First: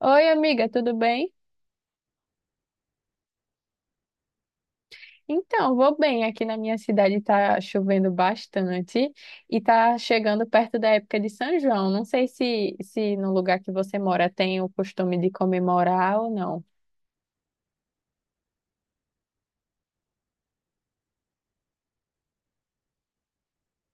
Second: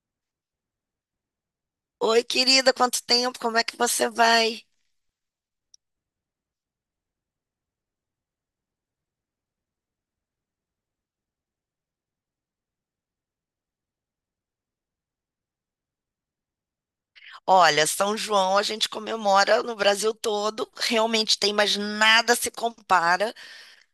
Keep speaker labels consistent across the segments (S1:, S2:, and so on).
S1: Oi, amiga, tudo bem?
S2: Oi, querida, quanto tempo? Como é que você vai?
S1: Então, vou bem. Aqui na minha cidade tá chovendo bastante e tá chegando perto da época de São João. Não sei se no lugar que você mora tem o costume de comemorar ou não.
S2: Olha, São João a gente comemora no Brasil todo, realmente tem, mas nada se compara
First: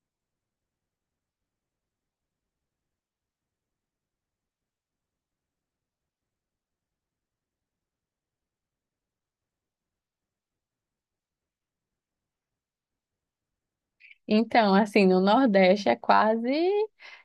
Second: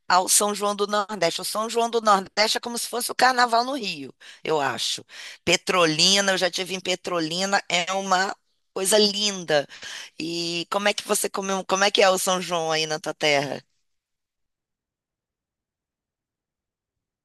S2: ao São João do Nordeste. O São João do Nordeste é como se fosse o carnaval no Rio, eu acho. Petrolina, eu já tive em Petrolina, é uma coisa linda. E como é que você como é que é o São João aí na tua terra?
S1: Então, assim, no Nordeste é quase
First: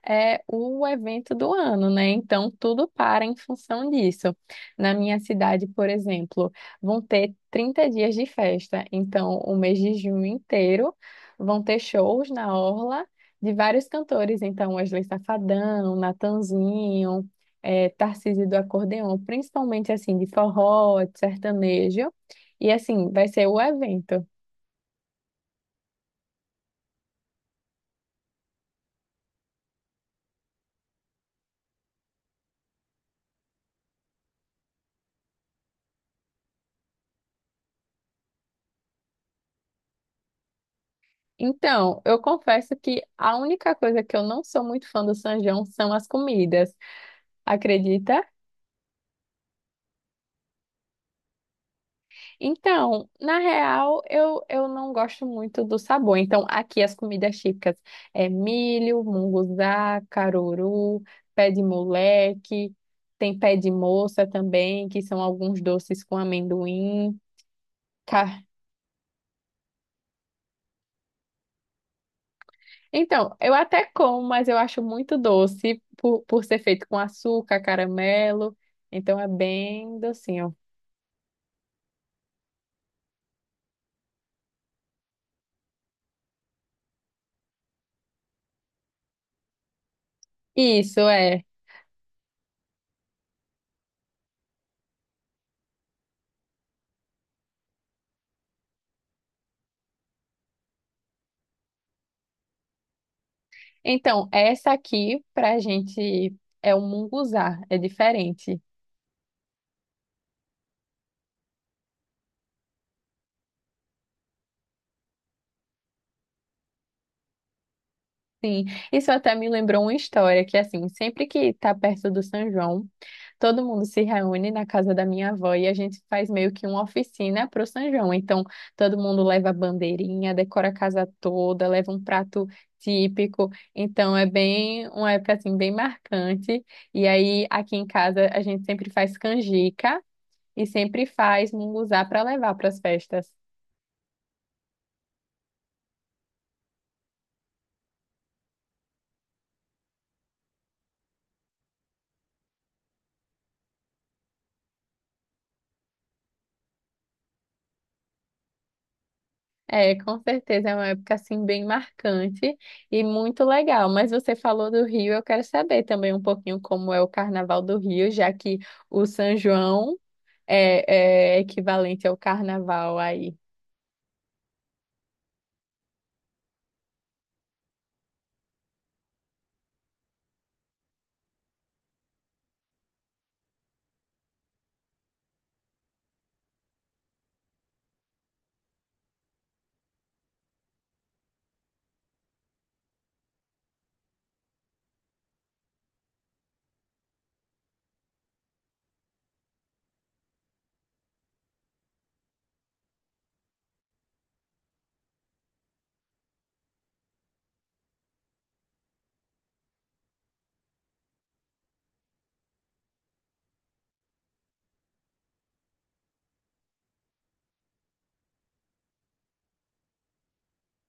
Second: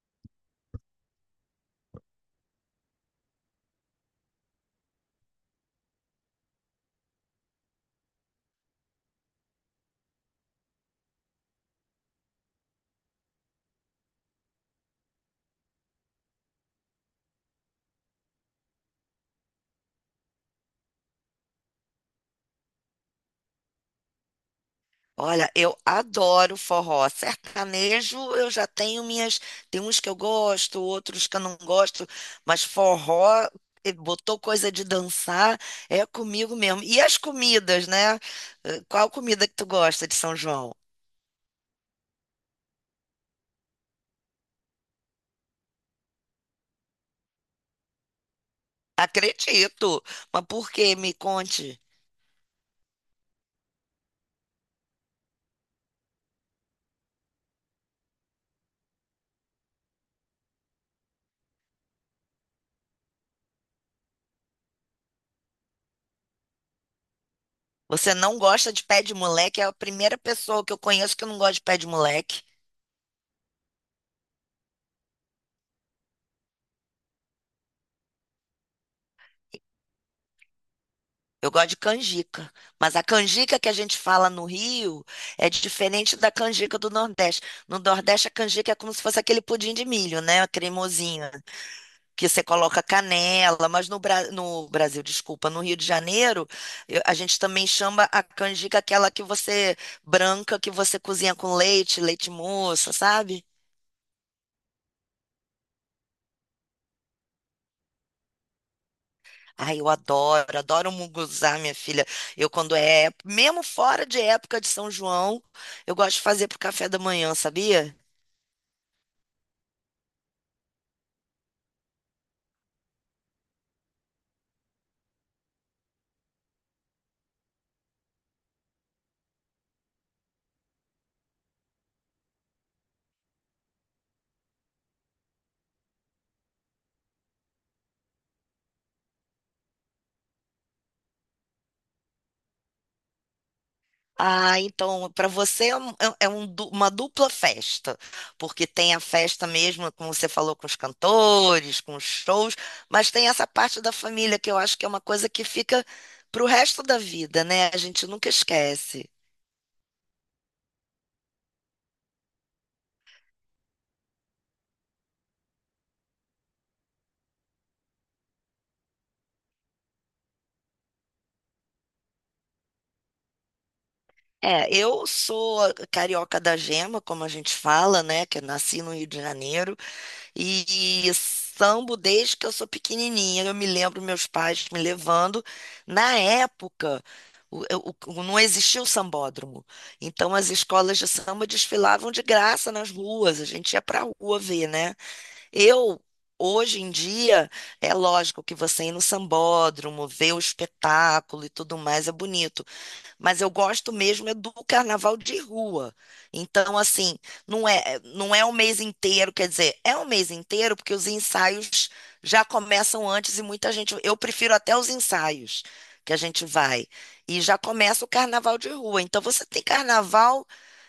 S1: é, o evento do ano, né? Então, tudo para em função disso. Na minha cidade, por exemplo, vão ter 30 dias de festa. Então, o mês de junho inteiro vão ter shows na orla de vários cantores. Então, Wesley Safadão, Natanzinho, Tarcísio do Acordeon, principalmente, assim, de forró, de sertanejo. E, assim, vai ser o evento.
S2: Olha, eu adoro forró. Sertanejo, eu já tenho minhas. Tem uns que eu gosto, outros que eu não gosto, mas forró, botou coisa de dançar, é comigo mesmo. E as comidas, né? Qual comida que tu gosta de São João?
S1: Então, eu confesso que a única coisa que eu não sou muito fã do São João são as comidas, acredita?
S2: Acredito. Mas por quê? Me conte.
S1: Então, na real, eu não gosto muito do sabor. Então, aqui as comidas típicas é milho, munguzá, caruru, pé de moleque, tem pé de moça também, que são alguns doces com amendoim.
S2: Você não
S1: Ca-
S2: gosta de pé de moleque? É a primeira pessoa que eu conheço que não gosta de pé de moleque.
S1: Então, eu até como, mas eu acho muito doce por ser feito com açúcar, caramelo. Então é bem docinho.
S2: Eu gosto de canjica. Mas a canjica que a gente fala no Rio é diferente da canjica do Nordeste. No Nordeste, a canjica é como se fosse aquele pudim de milho, né?
S1: Isso
S2: Cremosinho.
S1: é.
S2: Que você coloca canela. Mas no Brasil, desculpa, no Rio de Janeiro, a gente também chama a canjica aquela que você branca, que você cozinha com leite, leite moça, sabe?
S1: Então, essa aqui pra gente é um munguzá, é diferente.
S2: Ai, adoro munguzá, minha filha. Eu, mesmo fora de época de São João, eu gosto de fazer pro café da manhã, sabia?
S1: Sim, isso até me lembrou uma história que assim, sempre que tá perto do São João, todo mundo se reúne na casa da minha avó e a gente faz meio que uma oficina pro São João. Então, todo mundo leva a bandeirinha, decora a casa toda, leva um prato típico. Então, é bem uma época assim bem marcante. E aí aqui em casa a gente sempre faz canjica e sempre faz munguzá para levar para as festas.
S2: Ah, então, para você é, um- é- é um uma dupla festa, porque tem a festa mesmo, como você falou, com os cantores, com os shows, mas tem essa parte da família que eu acho que é uma coisa que fica pro resto da vida, né? A gente nunca esquece.
S1: É, com certeza é uma época assim bem marcante e muito legal. Mas você falou do Rio, eu quero saber também um pouquinho como é o Carnaval do Rio, já que o São João é equivalente ao Carnaval aí.
S2: É, eu sou carioca da gema, como a gente fala, né? Que eu nasci no Rio de Janeiro. E sambo desde que eu sou pequenininha. Eu me lembro meus pais me levando. Na época, não existia o sambódromo. Então, as escolas de samba desfilavam de graça nas ruas. A gente ia pra rua ver, né? Eu. Hoje em dia, é lógico que você ir no sambódromo, ver o espetáculo e tudo mais é bonito, mas eu gosto mesmo é do carnaval de rua. Então, assim, não é o mês inteiro, quer dizer, é o mês inteiro porque os ensaios já começam antes e muita gente, eu prefiro até os ensaios que a gente vai. E já começa o carnaval de rua. Então, você tem carnaval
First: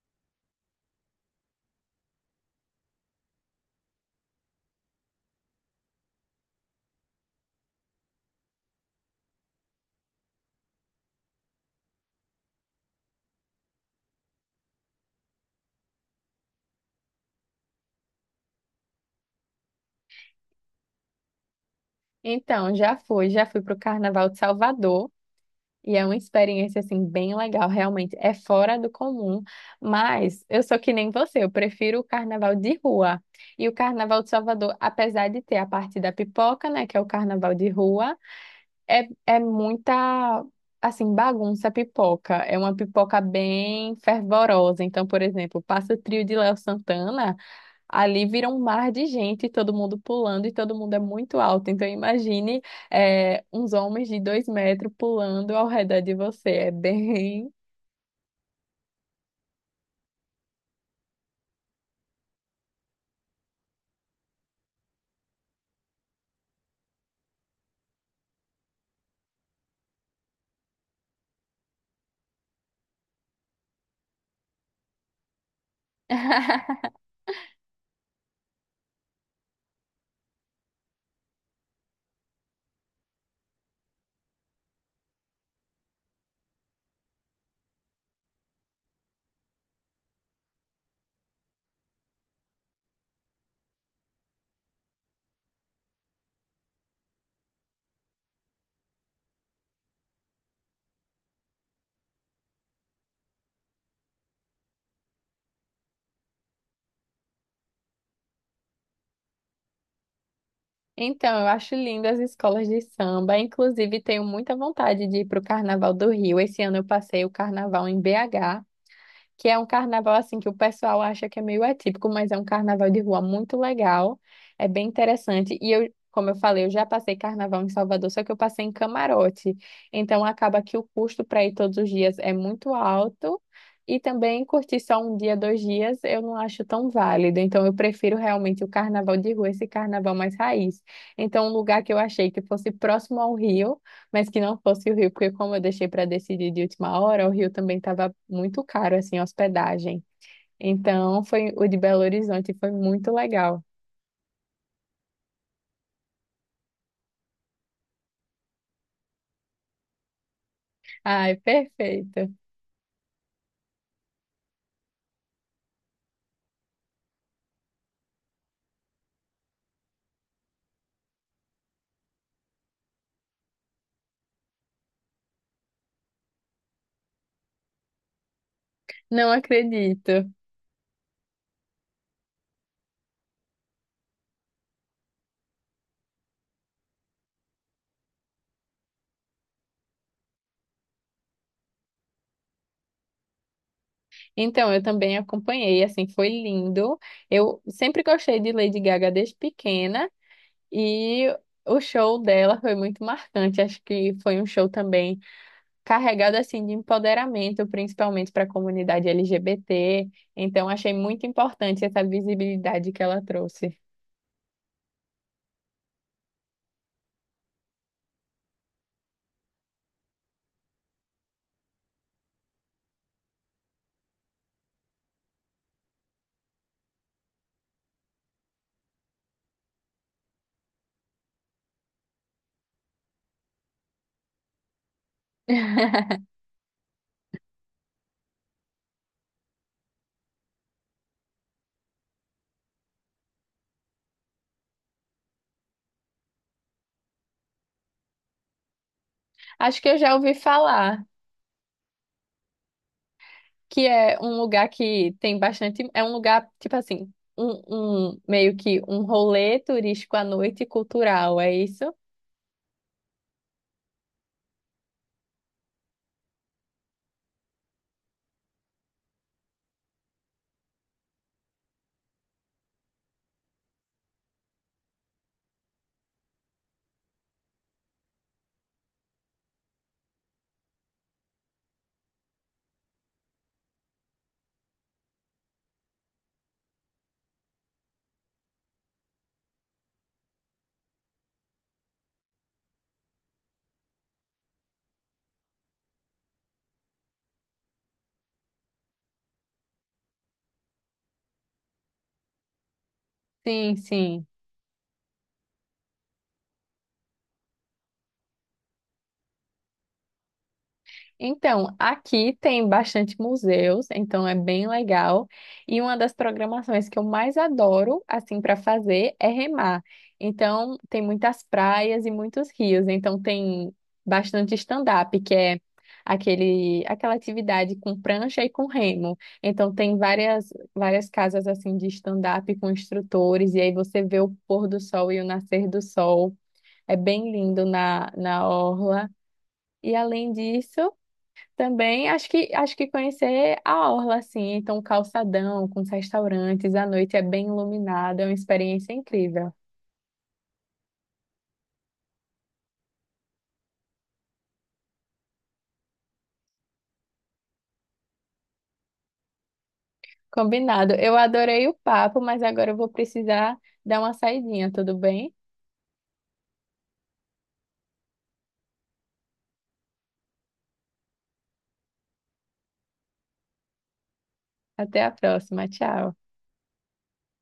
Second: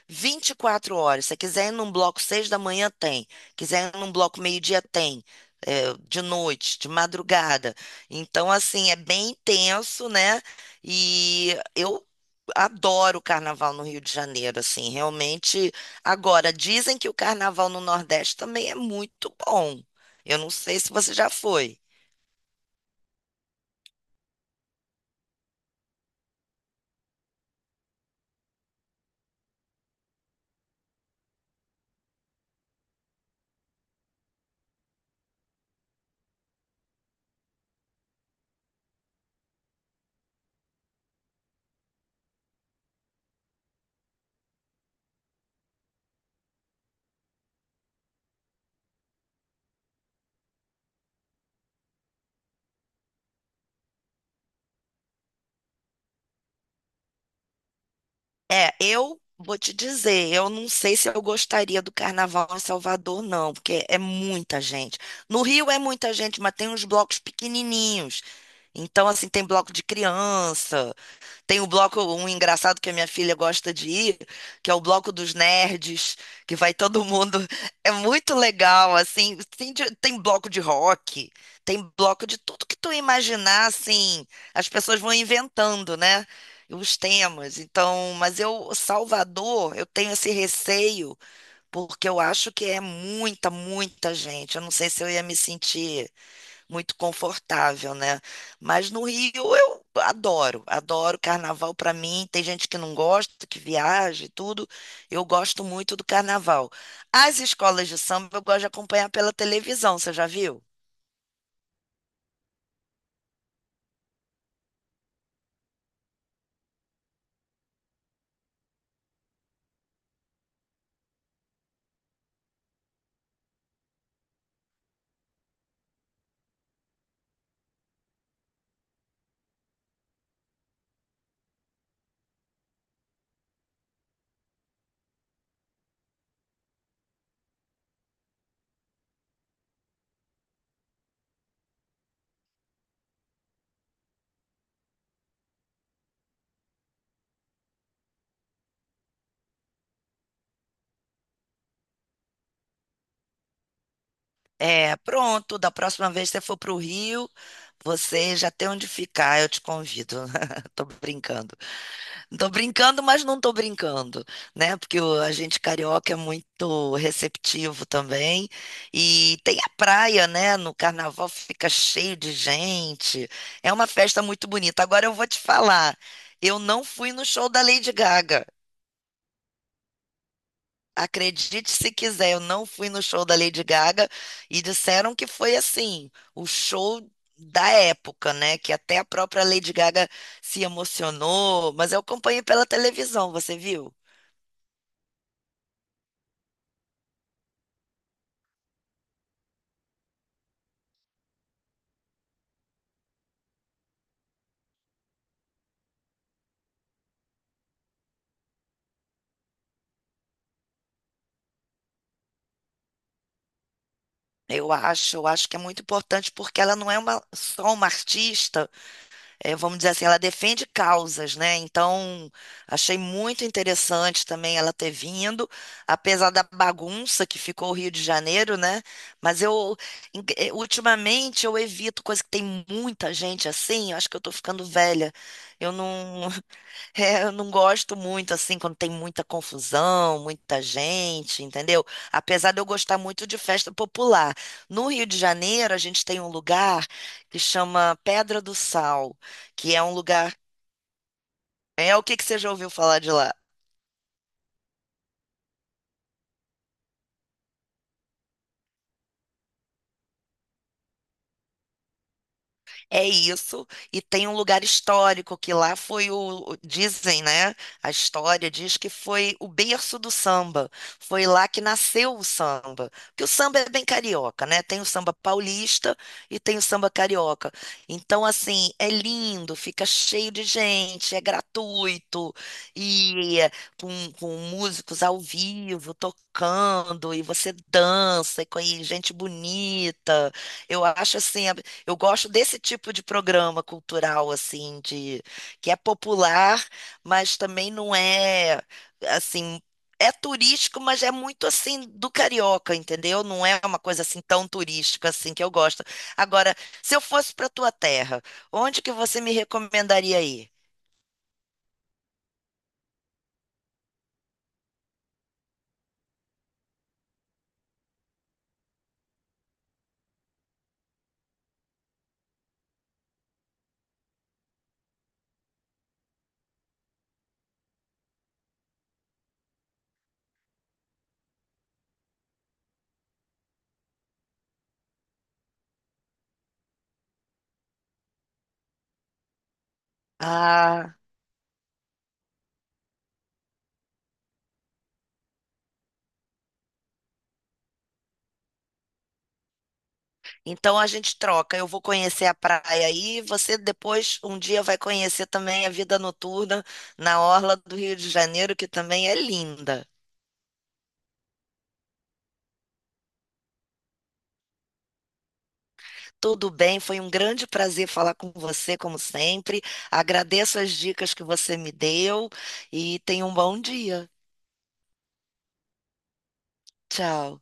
S2: 24 horas. Se quiser ir num bloco 6 da manhã, tem. Quiser ir num bloco meio-dia, tem. É, de noite, de madrugada. Então, assim, é bem intenso, né? E eu adoro o carnaval no Rio de Janeiro, assim, realmente. Agora, dizem que o carnaval no Nordeste também é muito bom. Eu não sei se você já foi.
S1: Então, já fui para o Carnaval de Salvador. E é uma experiência assim bem legal, realmente é fora do comum, mas eu sou que nem você, eu prefiro o carnaval de rua. E o carnaval de Salvador, apesar de ter a parte da pipoca, né, que é o carnaval de rua, é muita assim bagunça pipoca, é uma pipoca bem fervorosa. Então, por exemplo, passa o trio de Léo Santana. Ali vira um mar de gente, todo mundo pulando e todo mundo é muito alto. Então imagine, uns homens de 2 metros pulando ao redor de você. É bem.
S2: É, eu vou te dizer, eu não sei se eu gostaria do carnaval em Salvador, não, porque é muita gente. No Rio é muita gente, mas tem uns blocos pequenininhos. Então, assim, tem bloco de criança, tem o bloco, um engraçado que a minha filha gosta de ir, que é o bloco dos nerds, que vai todo mundo. É muito legal, assim. Tem bloco de rock, tem bloco de tudo que tu imaginar, assim. As pessoas vão inventando, né? Os temas. Então, mas eu, Salvador, eu tenho esse receio, porque eu acho que é muita gente. Eu não sei se eu ia me sentir muito confortável, né? Mas no Rio eu adoro carnaval para mim. Tem gente que não gosta, que viaja e tudo. Eu gosto muito do carnaval. As escolas de samba eu gosto de acompanhar pela televisão, você já viu?
S1: Então, eu acho lindo as escolas de samba. Inclusive, tenho muita vontade de ir para o Carnaval do Rio. Esse ano eu passei o Carnaval em BH, que é um carnaval assim que o pessoal acha que é meio atípico, mas é um carnaval de rua muito legal, é bem interessante. E eu, como eu falei, eu já passei carnaval em Salvador, só que eu passei em camarote. Então acaba que o custo para ir todos os dias é muito alto. E também curtir só um dia, dois dias, eu não acho tão válido. Então, eu prefiro realmente o carnaval de rua, esse carnaval mais raiz. Então, um lugar que eu achei que fosse próximo ao Rio, mas que não fosse o Rio, porque como eu deixei para decidir de última hora, o Rio também estava muito caro, assim, a hospedagem. Então, foi o de Belo Horizonte, foi muito legal.
S2: É, pronto, da próxima vez que você for para o Rio, você já tem onde ficar, eu te convido. Tô
S1: Ai,
S2: brincando.
S1: perfeito.
S2: Tô brincando, mas não tô brincando, né? Porque a gente carioca é muito receptivo também. E tem a praia, né? No carnaval fica cheio de gente. É uma festa muito bonita. Agora eu vou te falar, eu não fui no show da Lady Gaga.
S1: Não acredito.
S2: Acredite se quiser, eu não fui no show da Lady Gaga e disseram que foi assim, o show da época, né? Que até a própria Lady Gaga se emocionou, mas eu acompanhei pela televisão, você viu?
S1: Então, eu também acompanhei, assim, foi lindo. Eu sempre gostei de Lady Gaga desde pequena e o show dela foi muito marcante. Acho que foi um show também carregado assim de empoderamento, principalmente para a comunidade LGBT. Então, achei muito importante essa visibilidade que ela trouxe.
S2: Eu acho que é muito importante porque ela não é só uma artista, vamos dizer assim, ela defende causas, né? Então, achei muito interessante também ela ter vindo, apesar da bagunça que ficou o Rio de Janeiro, né? Mas eu, ultimamente, eu evito coisa que tem muita gente assim, eu acho que eu tô ficando velha. Eu não. É, eu não gosto muito assim quando tem muita confusão, muita gente, entendeu? Apesar de eu gostar muito de festa popular. No Rio de Janeiro, a gente tem um lugar que chama Pedra do Sal, que
S1: Acho
S2: é
S1: que
S2: um
S1: eu já ouvi
S2: lugar.
S1: falar
S2: É o que que você já ouviu falar de lá?
S1: que é um lugar que tem bastante, é um lugar tipo assim, um meio que um rolê turístico à noite cultural, é isso?
S2: É isso, e tem um lugar histórico que lá foi dizem, né? A história diz que foi o berço do samba. Foi lá que nasceu o samba. Porque o samba é bem carioca, né? Tem o samba paulista e tem o samba carioca. Então, assim, é lindo, fica cheio de gente, é gratuito e é com músicos ao vivo tocando e você dança e com e gente bonita. Eu acho assim eu gosto desse tipo de programa cultural, assim, de que é popular, mas também não é assim, é turístico, mas é muito assim do carioca, entendeu? Não é
S1: Sim,
S2: uma coisa assim
S1: sim.
S2: tão turística assim que eu gosto. Agora, se eu fosse para tua terra, onde que você me recomendaria ir?
S1: Então, aqui tem bastante museus, então é bem legal. E uma das programações que eu mais adoro, assim, para fazer é remar. Então, tem muitas praias e muitos rios. Então, tem bastante stand-up, que é aquela atividade com prancha e com remo. Então, tem várias casas, assim, de stand-up com instrutores. E aí você vê o pôr do sol e o nascer do sol. É bem lindo na orla. E além disso.
S2: Ah,
S1: Também acho que conhecer a orla assim, então o calçadão com os restaurantes, à noite é bem iluminado, é uma experiência incrível.
S2: então a gente troca. Eu vou conhecer a praia aí, você depois um dia vai conhecer também a vida noturna na orla do Rio de Janeiro, que também é linda.
S1: Combinado. Eu adorei o papo, mas agora eu vou precisar dar uma saidinha, tudo bem?
S2: Tudo bem, foi um grande prazer falar com você, como sempre. Agradeço as dicas que você me deu e tenha um bom dia.
S1: Até a próxima, tchau.
S2: Tchau.